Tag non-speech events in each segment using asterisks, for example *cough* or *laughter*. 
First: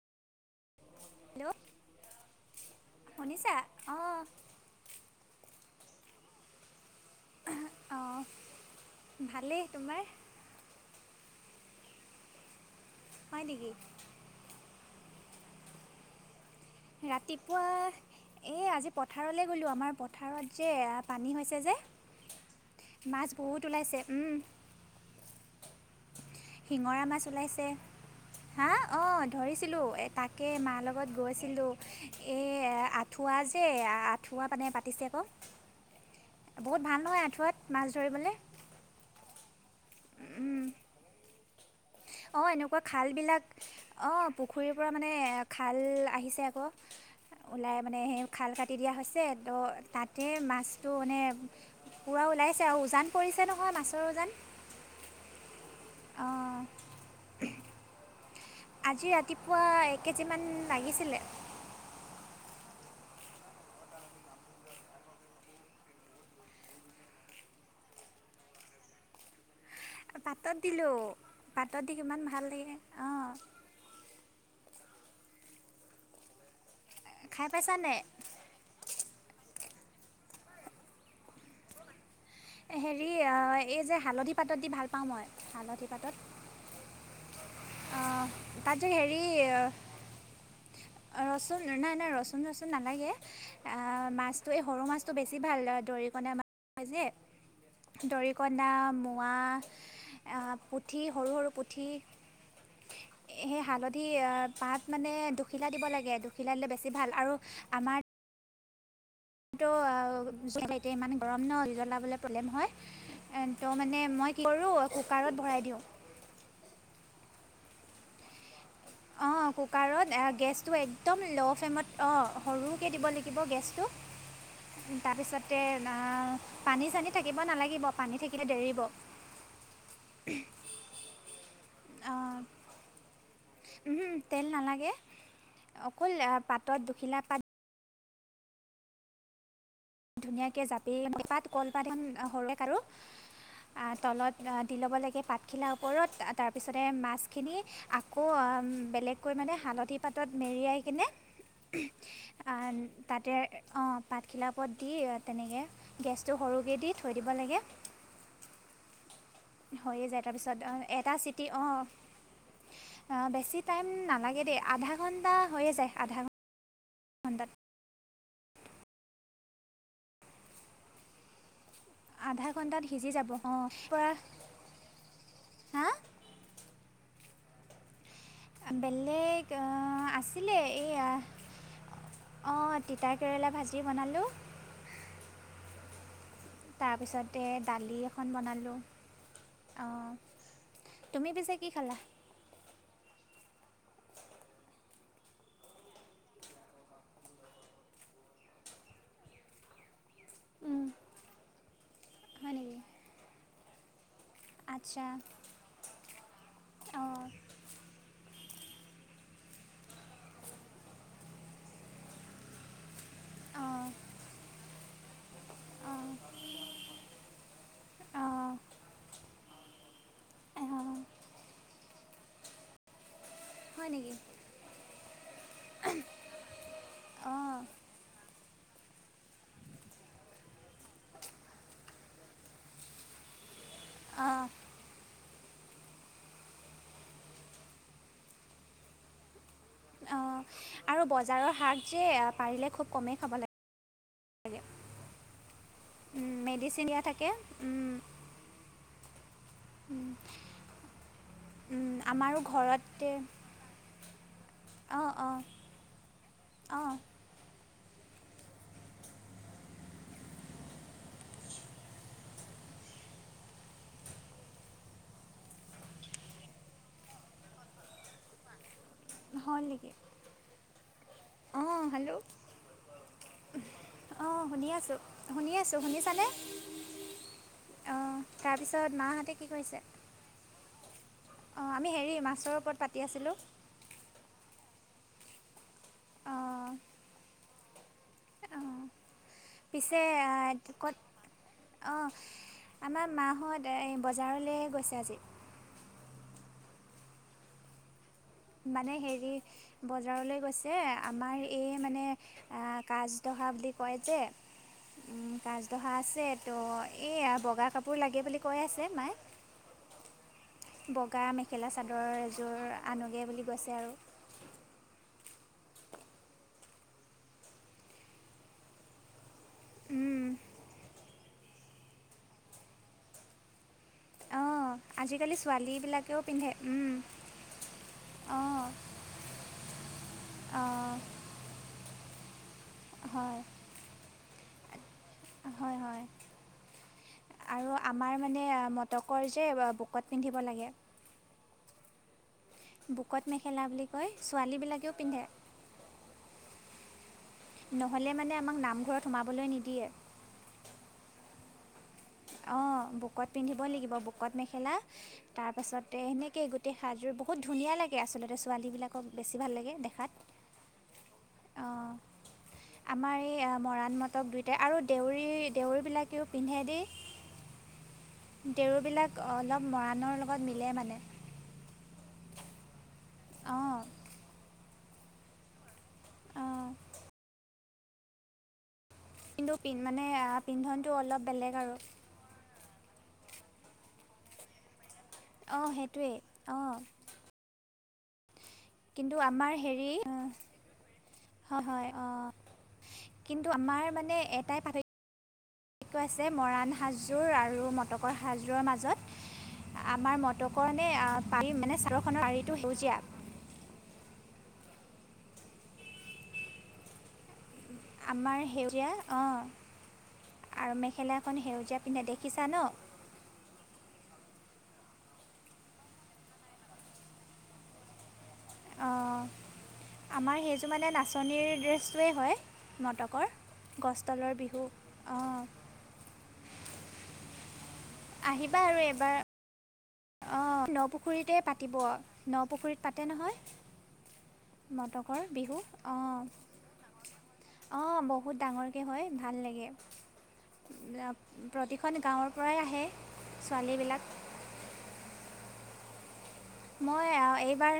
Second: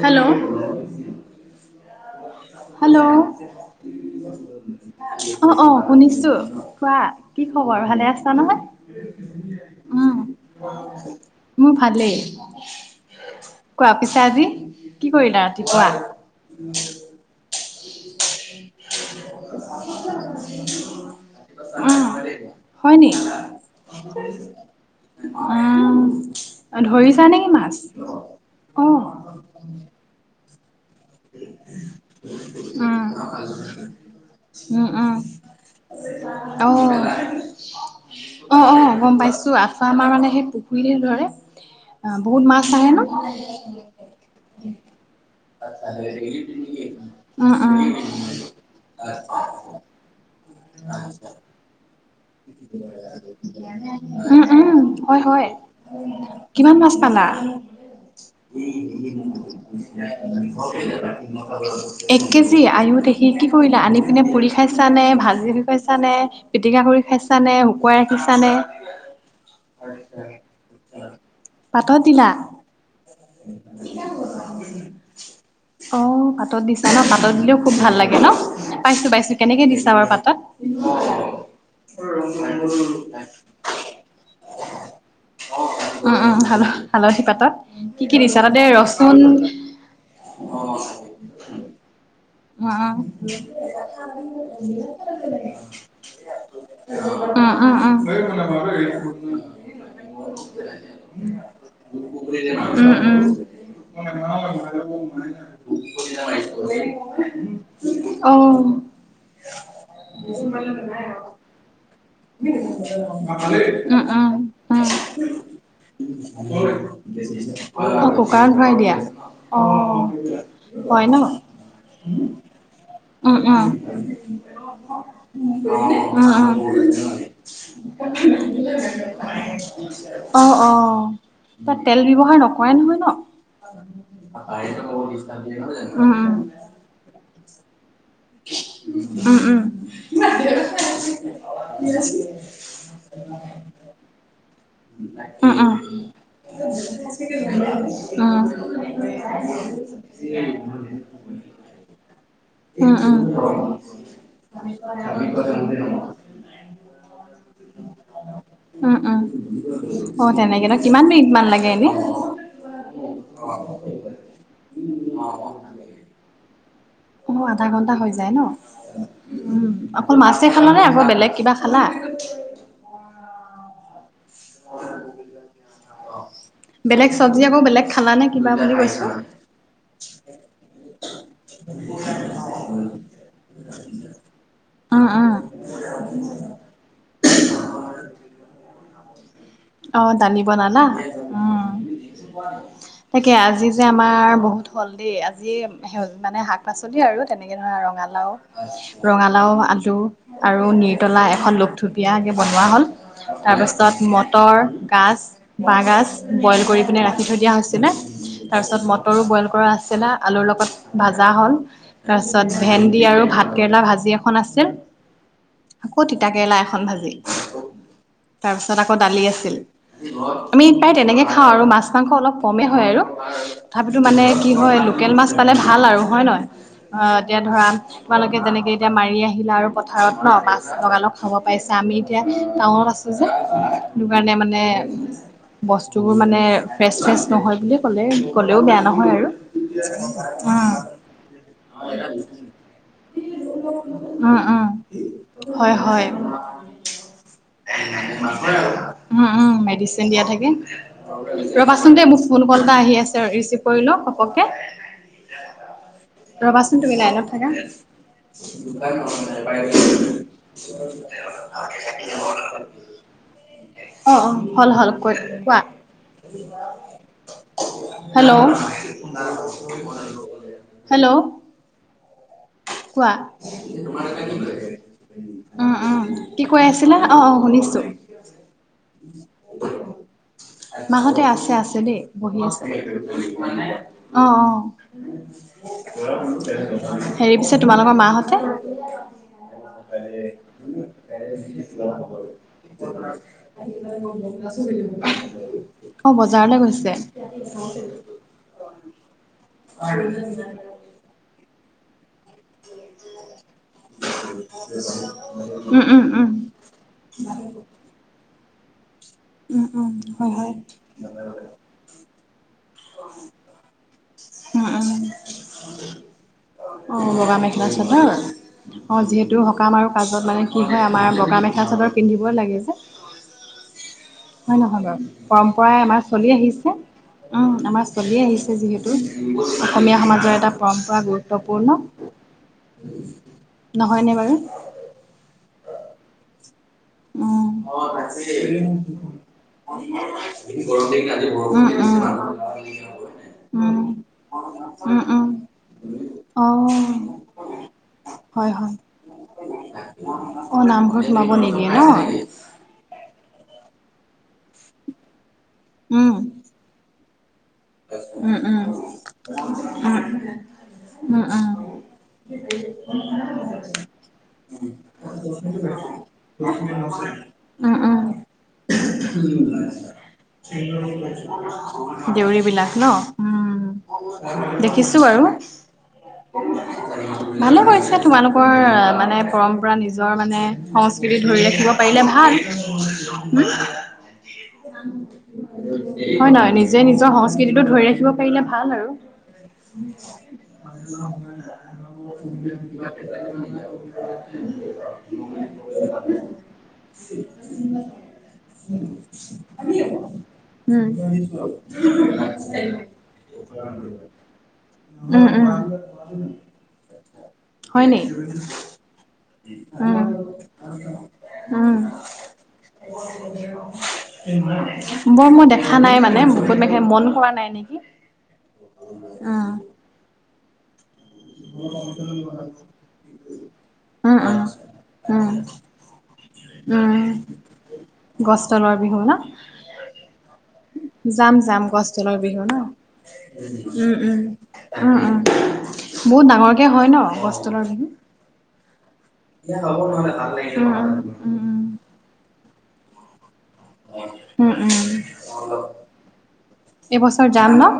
Hello hello hello শুনিছা অঁ অ অ হুনিচু খোৱা কি খবৰ ভালে অঁ আছা নহয় ভালেই তোমাৰ উম মোৰ ভালেই হয় নেকি কোৱা পিছে আজি কি কৰিলা ৰাতি পুৱা ৰাতিপুৱা এই আজি পথাৰলৈ গ'লোঁ আমাৰ পথাৰত যে পানী হৈছে যে উম হয় নি মাছ বহুত ওলাইছে আহ উম, শিঙৰা ধৰিছানে ওলাইছে মাছ হা অ ধৰিছিলোঁ তাকে মাৰ লগত গৈ গৈছিলো এ উম আঁঠুৱা জে আঁঠুৱা মানে উম পাতিছে উম বাৱ অ বহুত ভাল নহয় আঁঠুৱাত মাছ ধৰিবলে অ অ গম পাইছো আফা আমাৰ মানে সেই পুখুৰীহে ধৰে আহ অ বহুত মাছ এনেকুৱা আহে ন খাল বিলাক অ পুখুৰীৰ পৰা মানে খাল আহিছে আকৌ উম ওলাই উম মানে সেই খাল কাটি দিয়া হৈছে তো তাতে সটো মানে পূৰা ওলাইছে আৰু উজান পৰিছে নহয় মাছৰ উজান উম উম হয় হয় অঁ কিমান মাছ পালা আজি ৰাতিপুৱা এক কেজিমান লাগিছিলে এক কেজি আয়ু দে স কি কৰিলা আনি পিনে পুৰি খাইছা নে ভাজি বি খাইছা নে পিটিকা কৰি খাইছ নে শুকুৱাই ৰাখিছানে পাতত দিলো পাতত দি কিমান ভাল লাগে অ অ পাতত দিছা ন পাতত খাই দিলেও খুব ভাল পাইছানে লাগে ন পাইছো পাইছো কেনেকে দিছো চাবৰ পাতত হেৰি এই যে হালধি পাতত দি ভাল পাওঁ মই হালধি পাতত আলি পাতত কি কি অঁ, দিছা তাতে তাত যে ৰচুন হেৰি অ ৰচুন নাই নাই ৰচুন চচুন আহ নালাগে মাছটো এই সৰু মাছটো বেছি ভাল দৰিকণা মাছ হয় যে দৰিকণা উ উ মোৱা উ পুঠি সৰু সৰু পুঠি সেই হালধি উম পাত মানে দুখিলা দিব লাগে দুখিলা দিলে উম বেছি ভাল আৰু আমাৰ অ ইমান গৰম ন জ্বলাবলৈ প্ৰব্লেম হয় ত' উম মানে মই কি কৰো কুকাৰত ভৰাই দিওঁ কৰ এইটো অঁ কুকাৰত ভৰাই দিয়া অঁ কুকাৰত গেছটো অঁ হয় একদম ন ল' ফ্লেমত অঁ সৰুকৈ দিব উম লাগিব উম গেছটো তাৰপিছতে অ উম উম পানী চানী থাকিব নালাগিব পানী থাকিলে ডেৰিব অ অ তাত তেল ব্যবহাৰ নকৰে নহয় ন তেল নালাগে ওম ওম শিলা প উম উম ধুনীয়াকে জাপি এপাত কলপাত এ সৰু কাটো তলত কাটি ল'ব লাগে উম পাতখিলাৰ উম। ওপৰত তাৰপিছতে মাছখিনি আকৌ উম বেলেগ পৰিমাণে হালধি পাতত মেৰিয়াই কিনে উম উম তাতে অ পাতখিলা দি তেনেকৈ গেছটো সৰুকৈ দি থৈ দিব লাগে উম উম হৈয়ে যায় তেনেকে তাৰপিছত অ ন কিমান এটা মিনিট মান চিটি অ লাগে এনে অ বেছি টাইম নালাগে দেই আধা ঘন্টা হৈয়ে যায় আধা ঘ অ আধা ঘন্টা হৈ যায় ন উম অকল মাছে খাল নে আকৌ বেলেগ কিবা খালা আধা ঘন্টাত সিজি যাব অ পৰা হা বেলেগ চবজি আকৌ বেলেগ খালা নে কিবা বুলি কৈছো বেলেগ আছিলে এয়া অঁ তিতা কেৰেলা ভাজি বনালোঁ অ অ তাৰপিছতে দালি এখন বনালোঁ আ অ দালি বনালা তুমি পিছে কি উম খালা তাকে আজি যে আমাৰ বহুত হ'ল দেই আজি স মানে শাক পাচলি আৰু তেনেকে ধৰা ৰঙা আৰু ৰঙালাও আলু আৰু উম, নিউটেলা এখন লোকথুপীয়াকৈ হয় বনোৱা নেকি হ'ল তাৰপিছত মদ পাতৰ আচ্ছা গাজ বাঁহগাজ বইল কৰি পিনে ৰাখি অঁ থৈ দিয়া হৈছিলে তাৰপিছত মটৰো বইল কৰা আছিলে আলুৰ লগত ভাজা হ'ল তাৰপিছত ভেন্দি আৰু ভাত কেৰেলা অঁ ভাজি এখন আছিল। আকৌ অঁ তিতা কেৰেলা এখন ভাজি অঁ তাৰপিছত আ আকৌ দালি আছিল আমি অঁ প্ৰায় তেনেকে খাওঁ আৰু মাছ মাংস অলপ কমেই হয় আৰু হয় তথাপিতো নেকি মানে কি হয় লোকেল মাছ পালে ভাল আৰু হয় নহয় অ এতিয়া অঁ ধৰা তোমালোকে তেনেকৈ এতিয়া মাৰি আহিলে আৰু পথাৰত ন মাছ লগালগ খাব পাৰিছে আমি এতিয়া টাউনত আছোঁ যে সেইটো কাৰণে অঁ মানে বস্তুবোৰ মানে ফ্ৰেছ ফ্ৰেছ নহয় বুলি ক'লে ক'লেও বেয়া নহয় আৰু অঁ উম আৰু বজাৰৰ শাক যে পাৰিলে খুব কমেই খাব লাগে উম উম হয় হয় মেডিচিনি দিয়া থাকে। উম ওম মেডিচিন দিয়া থাকে ৰ'বাচোন দে মোৰ আমাৰো ফোন কল এটা আহি ঘৰতে আছে ৰিচিভ কৰি ঘপকৈ কে অ অ ৰবাচোন তুমি লাইনত থাকা ন ন অ অ হল হল কত কোৱা হেল্ল' হয় নেকি হেল্ল' অঁ হেল্ল' কোৱা উ অঁ শুনি আছোঁ শুনি আছোঁ উম শুনিছানে কি কৈ আছিলা অ অ শুনিছো অঁ তাৰপিছত মাহঁতে কি কৰিছে মাহতে আছ অঁ আছে আমি দেই হেৰি বহি মাছৰ আছে ওপৰত পাতি আছিলোঁ অ অ অঁ হেৰি পিছে তোমালোকৰ মা *inaudible* অঁ পিছে ক'ত অঁ আমাৰ মাহঁত এই বজাৰলৈ গৈছে আজি অ' ব যওঁতে গৈছে মানে হেৰি বজাৰলৈ গৈছে আমাৰ এই মানে কাজদহা বুলি কয় যে উম উম, কচডহা উম, আছে উম, ত' এইয়া বগা কাপোৰ লাগে বুলি কৈ আছে মাই উম উম হয় হয় মেখেলা চাদৰ এযোৰ আনোগৈ বুলি কৈছে আৰু উম উম অ বগা মেখেলা চ ন অঁ যিহেতু সকাম আৰু কাজত মানে কি হয় আমাৰ বগা মেখেলা চাদৰ পিন্ধিবই লাগে যে হয় অঁ নহয় বাৰু আজিকালি পৰম্পৰা আমাৰ ছোৱালীবিলাকেও চলি পিন্ধে আহিছে উ আমাৰ চলি আহিছে অঁ যিহেতু অসমীয়া সমাজৰ এটা অঁ পৰম্পৰা গুৰুত্বপূৰ্ণ হয় নহয়নে বাৰু হয় হয় আৰু আমাৰ মানে ৰ মটকৰ যে বুকত পিন্ধিব উ লাগে উম বুকত মেখেলা বুলি কয় ছোৱালীবিলাকেও উম উম উম পিন্ধে অ নহ'লে মানে হয় আমাক হয় নামঘৰত সোমাবলৈ নিদিয়ে এিয় ন অঁ বুকত পিন্ধিবই লাগিব বুকত মেখেলা তাৰ পাছতে উম সেনেকে গোটেই সাজযোৰ বহুত খুব ধুনীয়া লাগে আচলতে উম উম ছোৱালীবিলাকক বেছি ভাল লাগে দেখাত উম উ অঁ আমাৰ এই মৰাণ মতক দুয়োটাই আৰু দেউৰী দেউৰীবিলাক লক্ষ্মি নছে দেৰ বিলাক অলপ মৰাণৰ লগত মিলে মানে দেউৰী বিলাক ন? অঁ উম দেখিছো। বাৰু, অঁ ভালে কৰি তোমালোকৰ মানে কিন্তু পৰম্পৰা পিন নিজৰ আ, মানে পিন্ধনটো সংস্কৃতি অলপ ধৰি বেলেগ ৰাখিব আৰু পাৰিলে ভাল। *unintelligible* অ সেইটো হয় নহয়? নিজে নিজৰ সংস্কৃতিটো ধৰি ৰাখিব পাৰিলে। ভাল আৰু। কিন্তু আমাৰ হেৰি আ, হয় হয় অঁ কিন্তু আমাৰ মানে এটাই প আছে মৰাণ সাজযোৰ আৰু মটকৰ সাজযোৰৰ মাজত আমাৰ মটকৰ মানে উম। আহ, পাৰি মানে চাদৰখনৰ পাৰিটো সেউজীয়া *unintelligible* উম, উম। হয় নি আমাৰ সেউৰীয়া। উম অঁ। আৰু মেখেলা এখন উম সেউজীয়া পিন্ধে দেখিছা ন? বাৰু মই দেখা নাই মানে *unintelligible* মন কৰা নাই নেকি। অঁ উম। আমাৰ সেইযোৰ মানে নাচনীৰ ড্ৰেছটোৱেই হয় নাটকৰ। উম উম গছতলৰ বিহু। অ। উম উম গছ আহিবা তলৰ আৰু বিহু এবাৰ ন। অঁ নপুখুৰীতে যাম যাম পাতিব গছতলৰ বিহু ন, নপুখুৰীত পাতে নহয় উম-উম-উম-উম। মটকৰ বিহু অঁ বহুত ডাঙৰকে হয় ন গছতলৰ বিহু? অঁ বহুত ডাঙৰকৈ হয়। ভাল উম, লাগে। উম, প্ৰতিখন গাঁওৰ উম উম মই এইবছৰ যাম ন। এইবাৰ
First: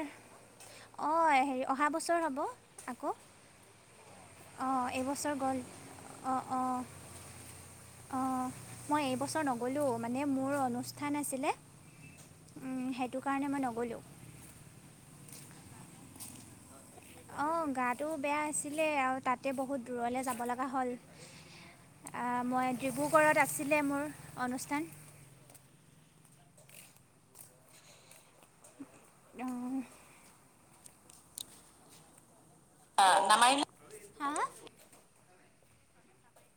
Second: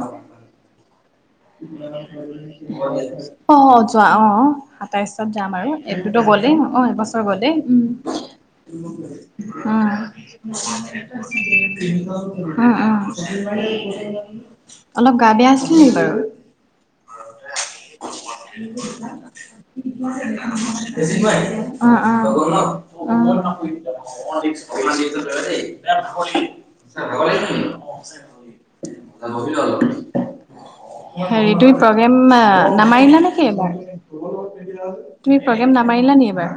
অঁ হে অহা বছৰ হ'ব। আকৌ অ যোৱা অ। অ অঁ সাতাইশত এইবছৰ যাম গ'ল আৰু, এইটোতো অঁ গলেই অ অঁ এবছৰ গলেই উম। অঁ মই এইবছৰ নগ'লোঁ মানে মোৰ অনুষ্ঠান আছিলে সেইটো কাৰণে মই নগ'লোঁ উম-উম-উম। অলপ গা বেয়া আছিল নেকি বাৰু? অঁ গাটো বেয়া আছিলে আৰু তাতে বহুত দূৰলৈ যাব অ লগা হ'ল মই ডিব্ৰুগড়ত আছিলে অ। মোৰ অনুষ্ঠান *unintelligible* *unintelligible* হেৰি তুমি প্ৰগ্ৰেম নামাৰিলা নেকি এইবাৰ? হা প্ৰগ্ৰেম নামাৰিলা নি এবাৰ?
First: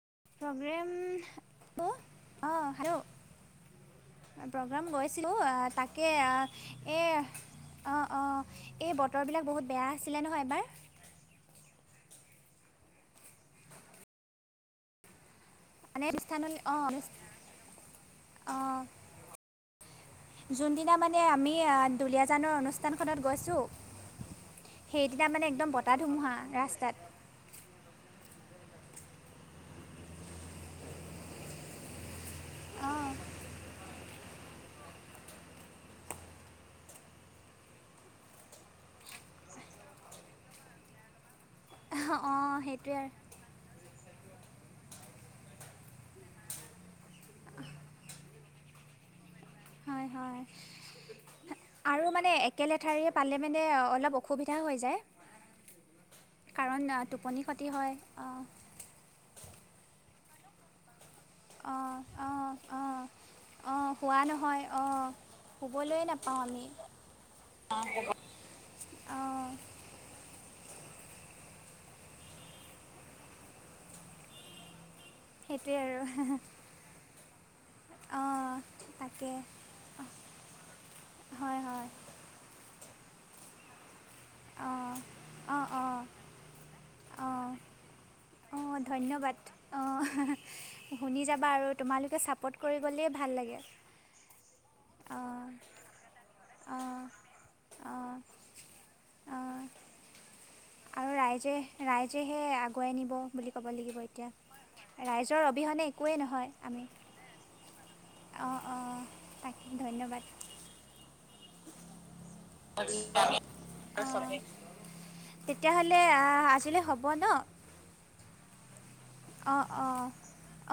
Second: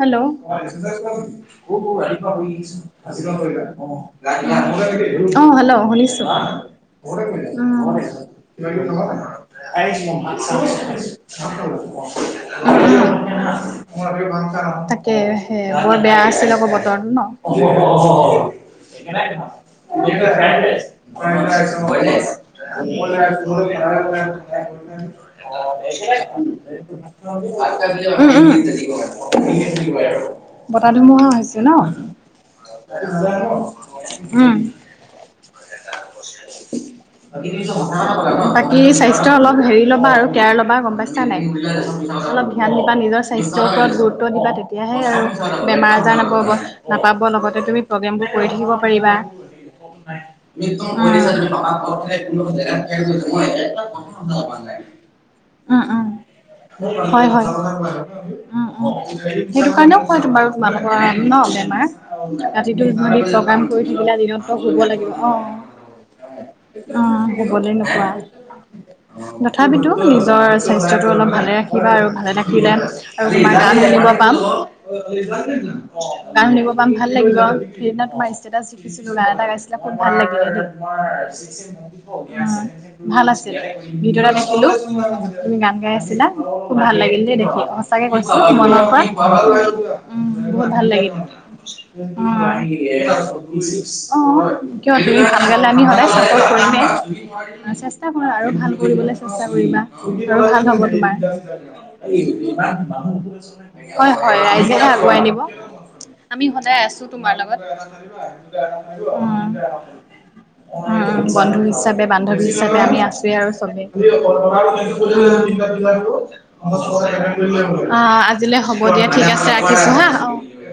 হেল্ল'। প্ৰগ্ৰেম অঁ হেল্ল' প্ৰগ্ৰাম গৈছিলোঁ আহ হেল্ল' তাকে শুনিছো। আহ। এই অঁ অঁ এই বতৰবিলাক বহুত বেয়া আছিলে নহয় এবাৰ *unintelligible* তাকে। এ বৰ মানে বেয়া অনুষ্ঠান আছিল আকৌ অঁ বতৰটো অনু- ন। অঁ *unintelligible* *unintelligible* যোনদিনা মানে আমি আহ, দুলীয়াজানৰ অনুষ্ঠানখনত গৈছোঁ সেইদিনা মানে একদম বতাহ ধুমুহা ৰাস্তাত বতাহ ধুমুহা হৈছে ন? অঁ উম। *unintelligible* বাকী স্বাস্থ্য অলপ হেৰি ল'বা আৰু কেয়াৰ ল'বা গম পাইচা নাই। অলপ অঁ ধ্যান দিবা সেইটোৱে আৰু নিজৰ স্বাস্থ্যৰ ওপৰত গুৰুত্ব গুৰুত্ব দিবা তেতিয়াহে আৰু বেমাৰ আজাৰ নাপাব, নাপাব লগতে তুমি প্ৰগ্ৰেমবোৰ কৰি থাকিব পাৰিবা। হয় হয় আৰু মানে একেলেঠাৰিয়ে পালে মানে অলপ অসুবিধা হৈ *unintelligible* যায় *unintelligible* উম-উম, কাৰণ আহ, টোপনি হয়-হয়, ক্ষতি হয় অঁ উম-উম। সেইটো কাৰণেও কয় তোমালোক *unintelligible* ন, বেমাৰ অঁ অঁ ৰাতিটো অঁ নৃত্য কাম কৰি অঁ থাকিলে, শোৱা দিনতো নহয় শুব অঁ লাগিব অ'। শুবলৈ নাপাওঁ আমি। অ শুবলৈ অঁ তথাপিতো নিজৰ স্বাস্থ্যটো অলপ ভালে ৰাখিবা আৰু ভালে ৰাখিলে আৰু তোমাৰ গান শুনিব পাম। সেইটোৱে আৰু গান শুনিব পাম, ভাল লাগিব। সেইদিনা তোমাৰ অঁ ষ্টেটাছ দেখিছিলো। গান তাকে এটা গাইছিলে খুব ভাল লাগিল হয় হয় সদ ভাল আছিল, ভিতৰত দেখিলো অঁ তুমি অঁ গান গাই অঁ আছিলা, খুব ভাল লাগিল। অঁ দেখি সঁচাকে কৈ অঁ মনত পৰাই উ, ধন্যবাদ অঁ বহুত ভাল লাগিল, উ। শুনি যাবা আৰু তোমালোকে ছাপৰ্ট কৰি গ'লেই ভাল লাগে অ, কিয় অঁ ভালগালে আমি সদায় চাপৰ্ট কৰিমে। অঁ চেষ্টা অঁ কৰা আৰু ভাল কৰিবলৈ চেষ্টা অঁ কৰিবা আৰু ভাল ৰাইজে ৰাইজেহে আগুৱাই নিব বুলি ক'ব লাগিব হয়, এতিয়া হয়, ৰাইজেহে আগুৱাই নিব। ৰাইজৰ অবিহনে একোৱেই আমি নহয় সদায় আছো, তোমাৰ লগত। অঁ অঁ তাকে ধন্যবাদ উম, বন্ধু হিচাপ বান্ধৱী হিচাপে আমি আছোৱে আৰু চবেই অঁ তেতিয়াহ'লে আহ আজিলৈ হ'ব ন অ, আজিলৈ হ'ব। হ'ব দিয়া ঠিক আছে অঁ ৰাখিছো অঁ হা।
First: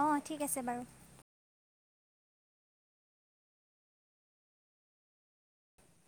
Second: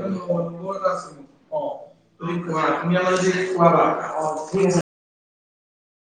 অঁ ঠিক আছে বাৰু অ, তুম কোৱা তুমি যদি কোৱাবা অ, ঠিক আছে।